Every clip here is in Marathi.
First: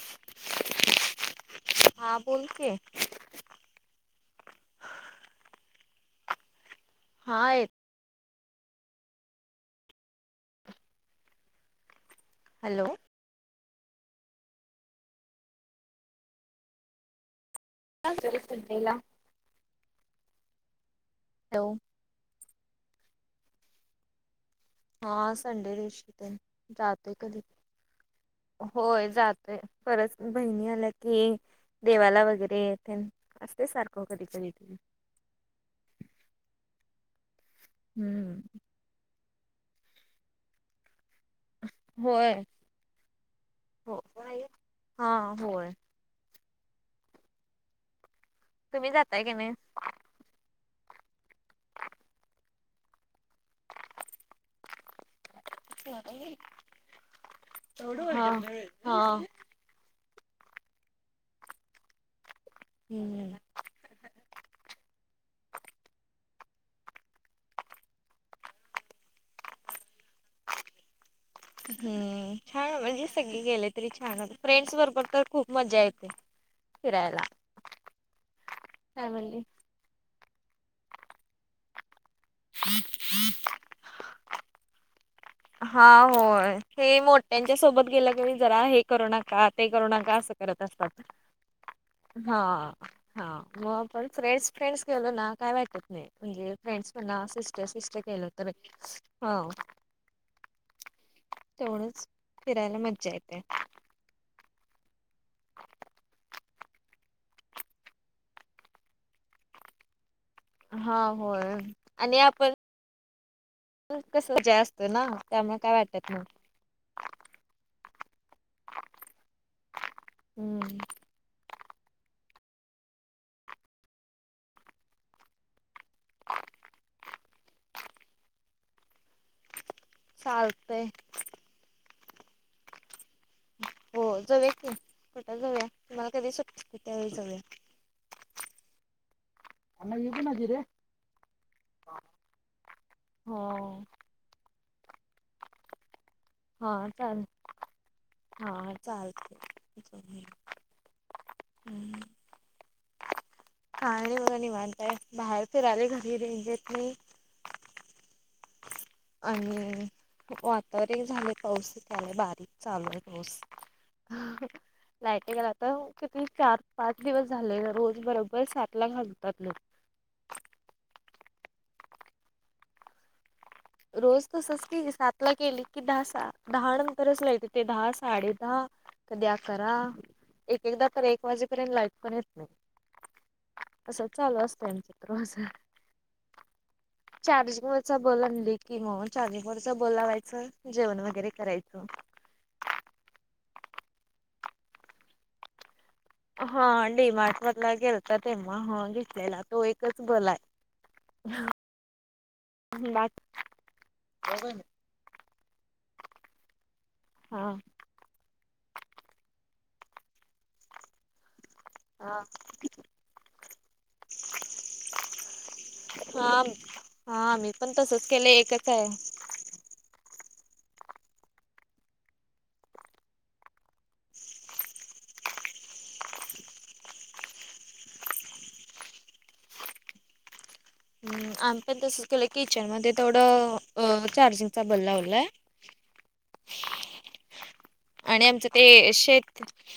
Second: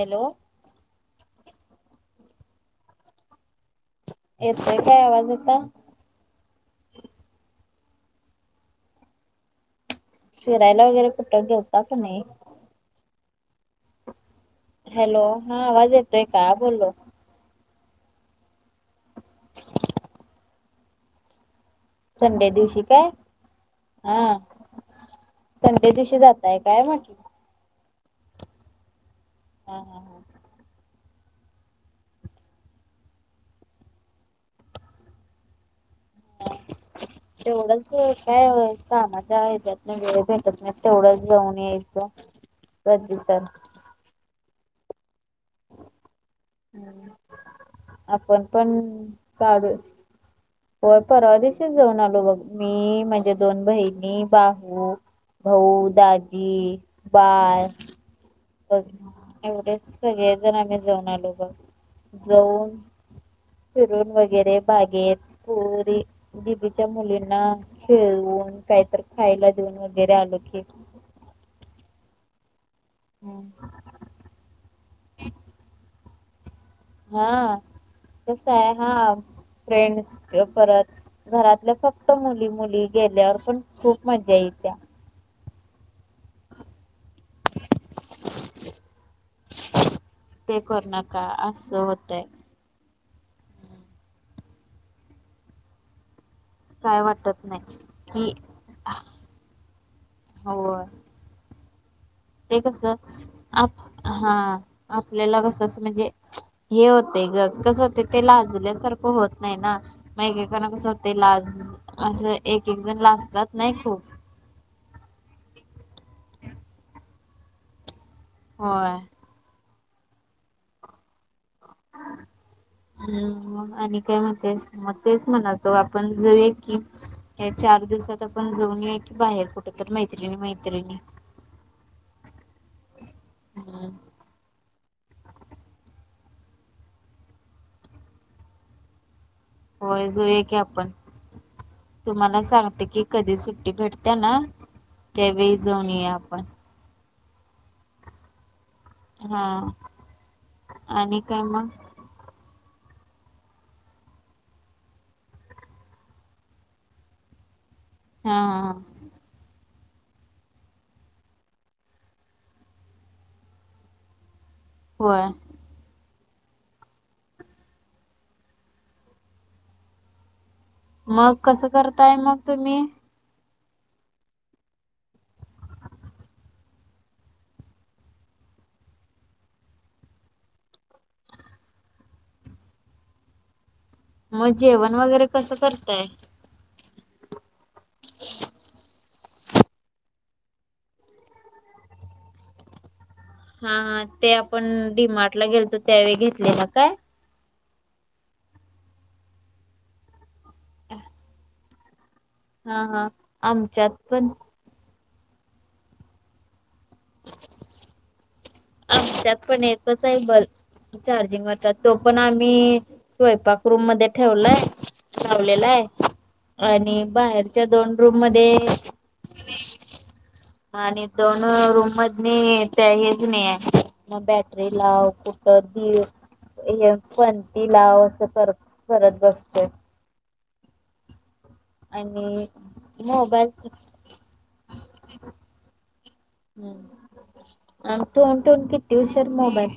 हॅलो हा बोल की येतंय काय आवाज आता हा येते फिरायला वगैरे कुठं गेलता का नाही हॅलो हॅलो हा आवाज येतोय का बोललो हरी सद्धला हॅलो संडे दिवशी काय हा हा संडे दिवशी पण जाताय काय म्हटलं जातोय कधी होय जातय हा हा खरच हा बणी आल्या की देवाला वगैरेथ असे सारखं कधी कधी तेवढंच हम्म काय कामाच्या हच्यात वेळ तेवढंच जाऊन यायचं होय कधी तर हो हा होय हम् आपण पण तुम्ही जाताय की नाही काढू होय परवा दिेशीच जाऊन आलो बघ मी म्ह माझे दोन बहिणी बाहू भाऊ दाजी बाय हा हा'' एवढे सगळे जण आम्ही जाऊन आलो बघ जाऊन ह फिरून वगैरे बागेत पुरी दिबीच्या मुलींना खेळून काहीत खायला देऊन वगैरे आलो की हम्म छान म्हणजे सगळे हम्म. गेले तरी छान फ्रेंड्स बरोबर तर खूप मजा येते फिरायला हा कस आहे हा फॅमिली फ्रेंड्स परत घरातलं फक्त फ मुली मुली गेल्यावर पण खूप मजा येत्या हा होय हे मोठ त्यांच्या सोबत गेलं की जरा हे करू नका ते करू नका असं ते करत करू असतात नका असं होतंय हा हा मग आपण फ्रेंड्स फ्रेंड्स गेलो ना काय वाटत नाही म्हणजे फ्रेंड्स काय पण वाटत सिस्टर नाही सिस्टर केलं की तर हो हो' तेवढच फिरायला मज्जा येते आप हा आपल्याला कस अस म्हणजे हे होते ग कस होते ते लाजल्यासारखं होत नाही ना म कना कसं हा होते लाज होय आणि असं एक एक जण लाजतात नाही खूप कसजय असतो ना त्यामुळे काय वाटत नाही हो हम्म हम्म मग आणि काय म्हणतेच मग तेच म्हणात तो आपण जाऊ कि चार दिवसात आपण जाऊन ये की बाहेर कुठ तर मैतिणी चालतय मैत्रिणी हम्म हो जाऊया कट जाऊया तुम्हाला कधी सुट त्यावेळी जाऊया [inaudible] होय जोया की आपण तुम्हाला सांगते की कधी हो सुट्टी भेटते त्या ना तेवेजन आहे आपण हा चाल हा हा चालतय चालेल आणि काय मग हम्म. काय नई बगा निवांतय बाहेर फिराले घरी रेंज येत नाई. हा हा. आणि वातावरन झाले पाऊस त्यालामुळे बारीक चालू आहे पाऊस. [inaudible] होय लायटे गला आता किती चार पाच दिवस झाले रोज बरोबर सात ला घालतात लोक. मग कसं करताय मग तुम्ही? रोज तसच की सातला केली की दहा दहा नंतरच लाईट येते दहा साडे दहा कधी अकरा एक एकदा तर एक वाजेपर्यंत लाईट पण येत नाही. असं चालू मग असतं जेवण आमच्यात वगैरे रोज. कसं करतय? चार्जिंग वरचा बल आणली चॅनिग वरच बल लावायच जेवण वगैरे करायचं. हा हा ते आपण डीमार्ट ला गेलतो त्यावेळी घेतलेला हा काय? डिमार्ट मधून गेलता तेव्हा हा घेतलेला तो एकच बल आहे. हा हा आमच्यात पण [unintelligible] हा. आमच्यात पण एकच आहे बल्ब चार्जिंग वरचा तो पण हा आम्ही स्वयपाक रूम मध्ये ठेवलाय लावलेलाय. हा आणि आम्ही बाहेरच्या पण दोन तसच रूम केलं मध्ये एकच आहे. आणि दोन रूम मधनी त्या हेच नाही आहे मग बॅटरी लाव कु दीव हे पणती लाव अस कर करत बसतोय. हम आन पण तसच केलं आणि किचन मध्ये मोबाईल थोडं चार्जिंगचा बल् लावलाय. हम्म आणि फोन आमचं ठेवून ते किती उशीर शेत मोबाईल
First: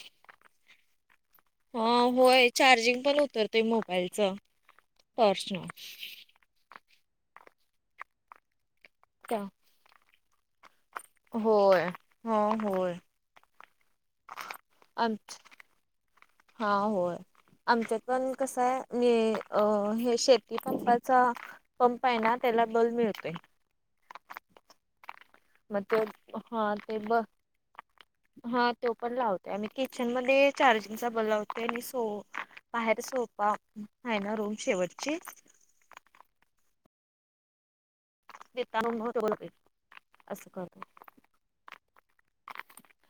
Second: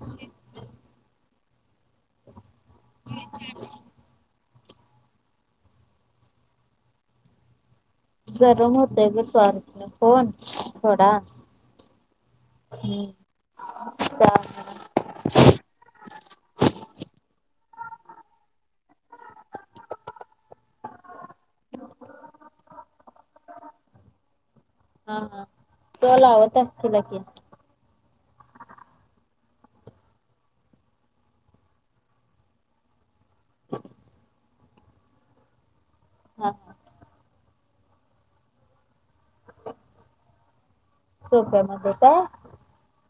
हा होय चार्जिंग पण उतरतय मोबाईलच टॉर्चन. गरम होतय ग टॉर्चन. कोण थोडा होय हो हम आमच हा होय आमच्यात पण कसंय म्हजे अ हे शेती पन चा पंप आहे ना त्याला बल मिळतोय. हा हा. म ते तो लावत हा ते असशीला की ब हा तो पण लावतेय आणि किचन मध्ये चार्जिंग चा बल लावतोय आणि सो बाहेर सोपा आहे ना रूम शेवटची हा हा. निता [unintelligible] असं कर सोप्यामध्ये काय?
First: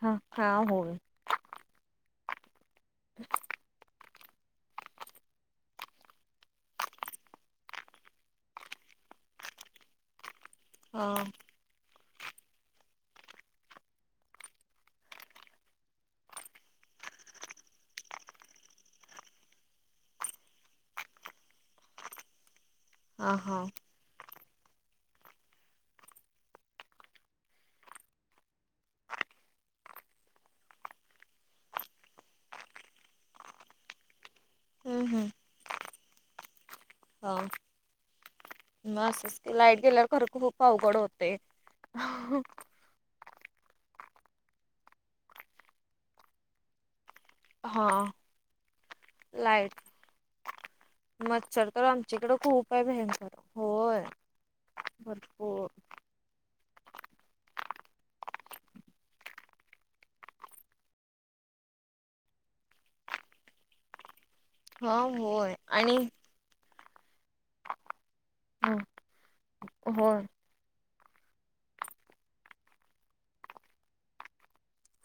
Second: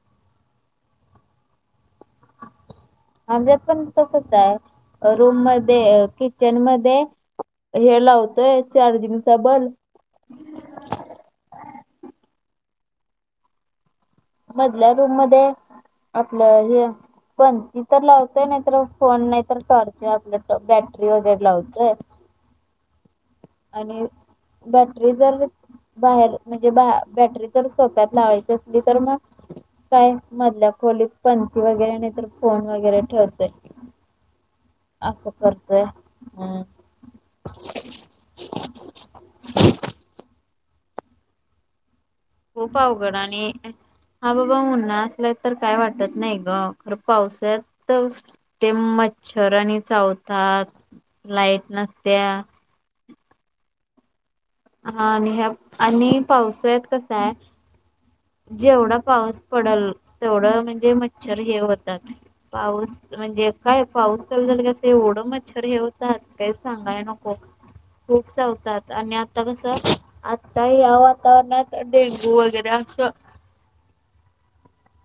हा हा होय. आमच्यात पण तसच आय रूम मध्ये किचन मध्ये हे लावतोय चार्जिंगचा बल हा. मधल्या रूम मधे आपलं हे पणती तर लावतोय नाहीतर फोन नाहीतर टॉर्च आपलं बॅटरी वगैरे लावतोय. ह हा. आणि बॅटरी जर बाहेर म्हणजे बा बॅटरी तर सोप्यात लावायची असली तर मग काय मधल्या खोलीत पंथी वगैरे नाही तर फोन वगैरे ठेवतोय. हम्म असं करतोय हम् हो म असच क लाईट गेल्यावर खरं खूप अवघड होते खूप अवघड आणि हा बाबा मुन्हा असला तर काय वाटत नाही गर पाऊस त हा ते मच्छर लाईट आणि चावतात लाईट नसत्या काय भनकर होय हा आणि ह भरपूर आणि पावसय कसा आहे जेवढा पाऊस पडेल तेवढं म्हणजे मच्छर हे होतात पाऊस म्हणजे काय पाऊस चालू झाला कसं हा ओढं होय मच्छर हे आणि होतात काही सांगाय न खूप चातात आणि आता कस होय. आता ह वातावरणात डेंगू वगैरे असं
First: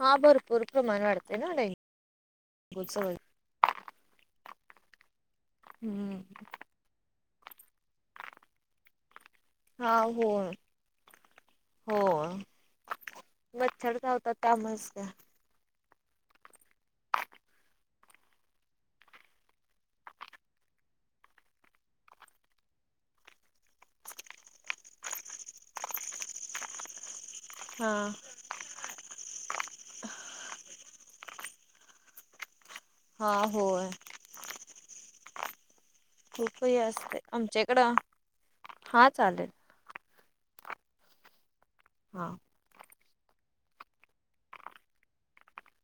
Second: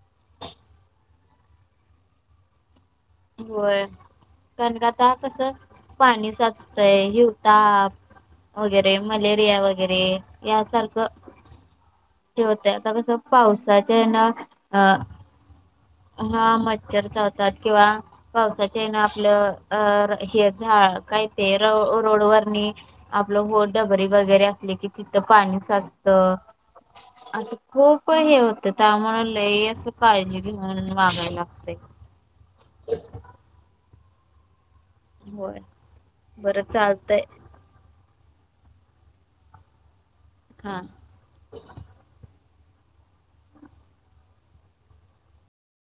हा भरपूर प्रमाण वाढतय ना डाूव होय कारण का आता कस हम्म. पाणी साचतय हिवता वगैरे मलेरिया हा वगैरे होय यासारखं होय. होते आता कसं मच्छर पावसाच्या ना चावतात अ त्यामुळेच काय हा मच्छर चावतात किंवा. पावसाच्या येन आपलं अ हे झा काय ते र रोड वणी. आपलं हो. डबरी वगैरे असली की तिथं पाणी साचत असं हा खूप हे होत. तर त्यामुळे लई असं काळजी घे म्हणून वागायला लागत. हा होय होय. बरं खूपही असते चालतंय आमच्याकडं हा चालेल. हा. हां.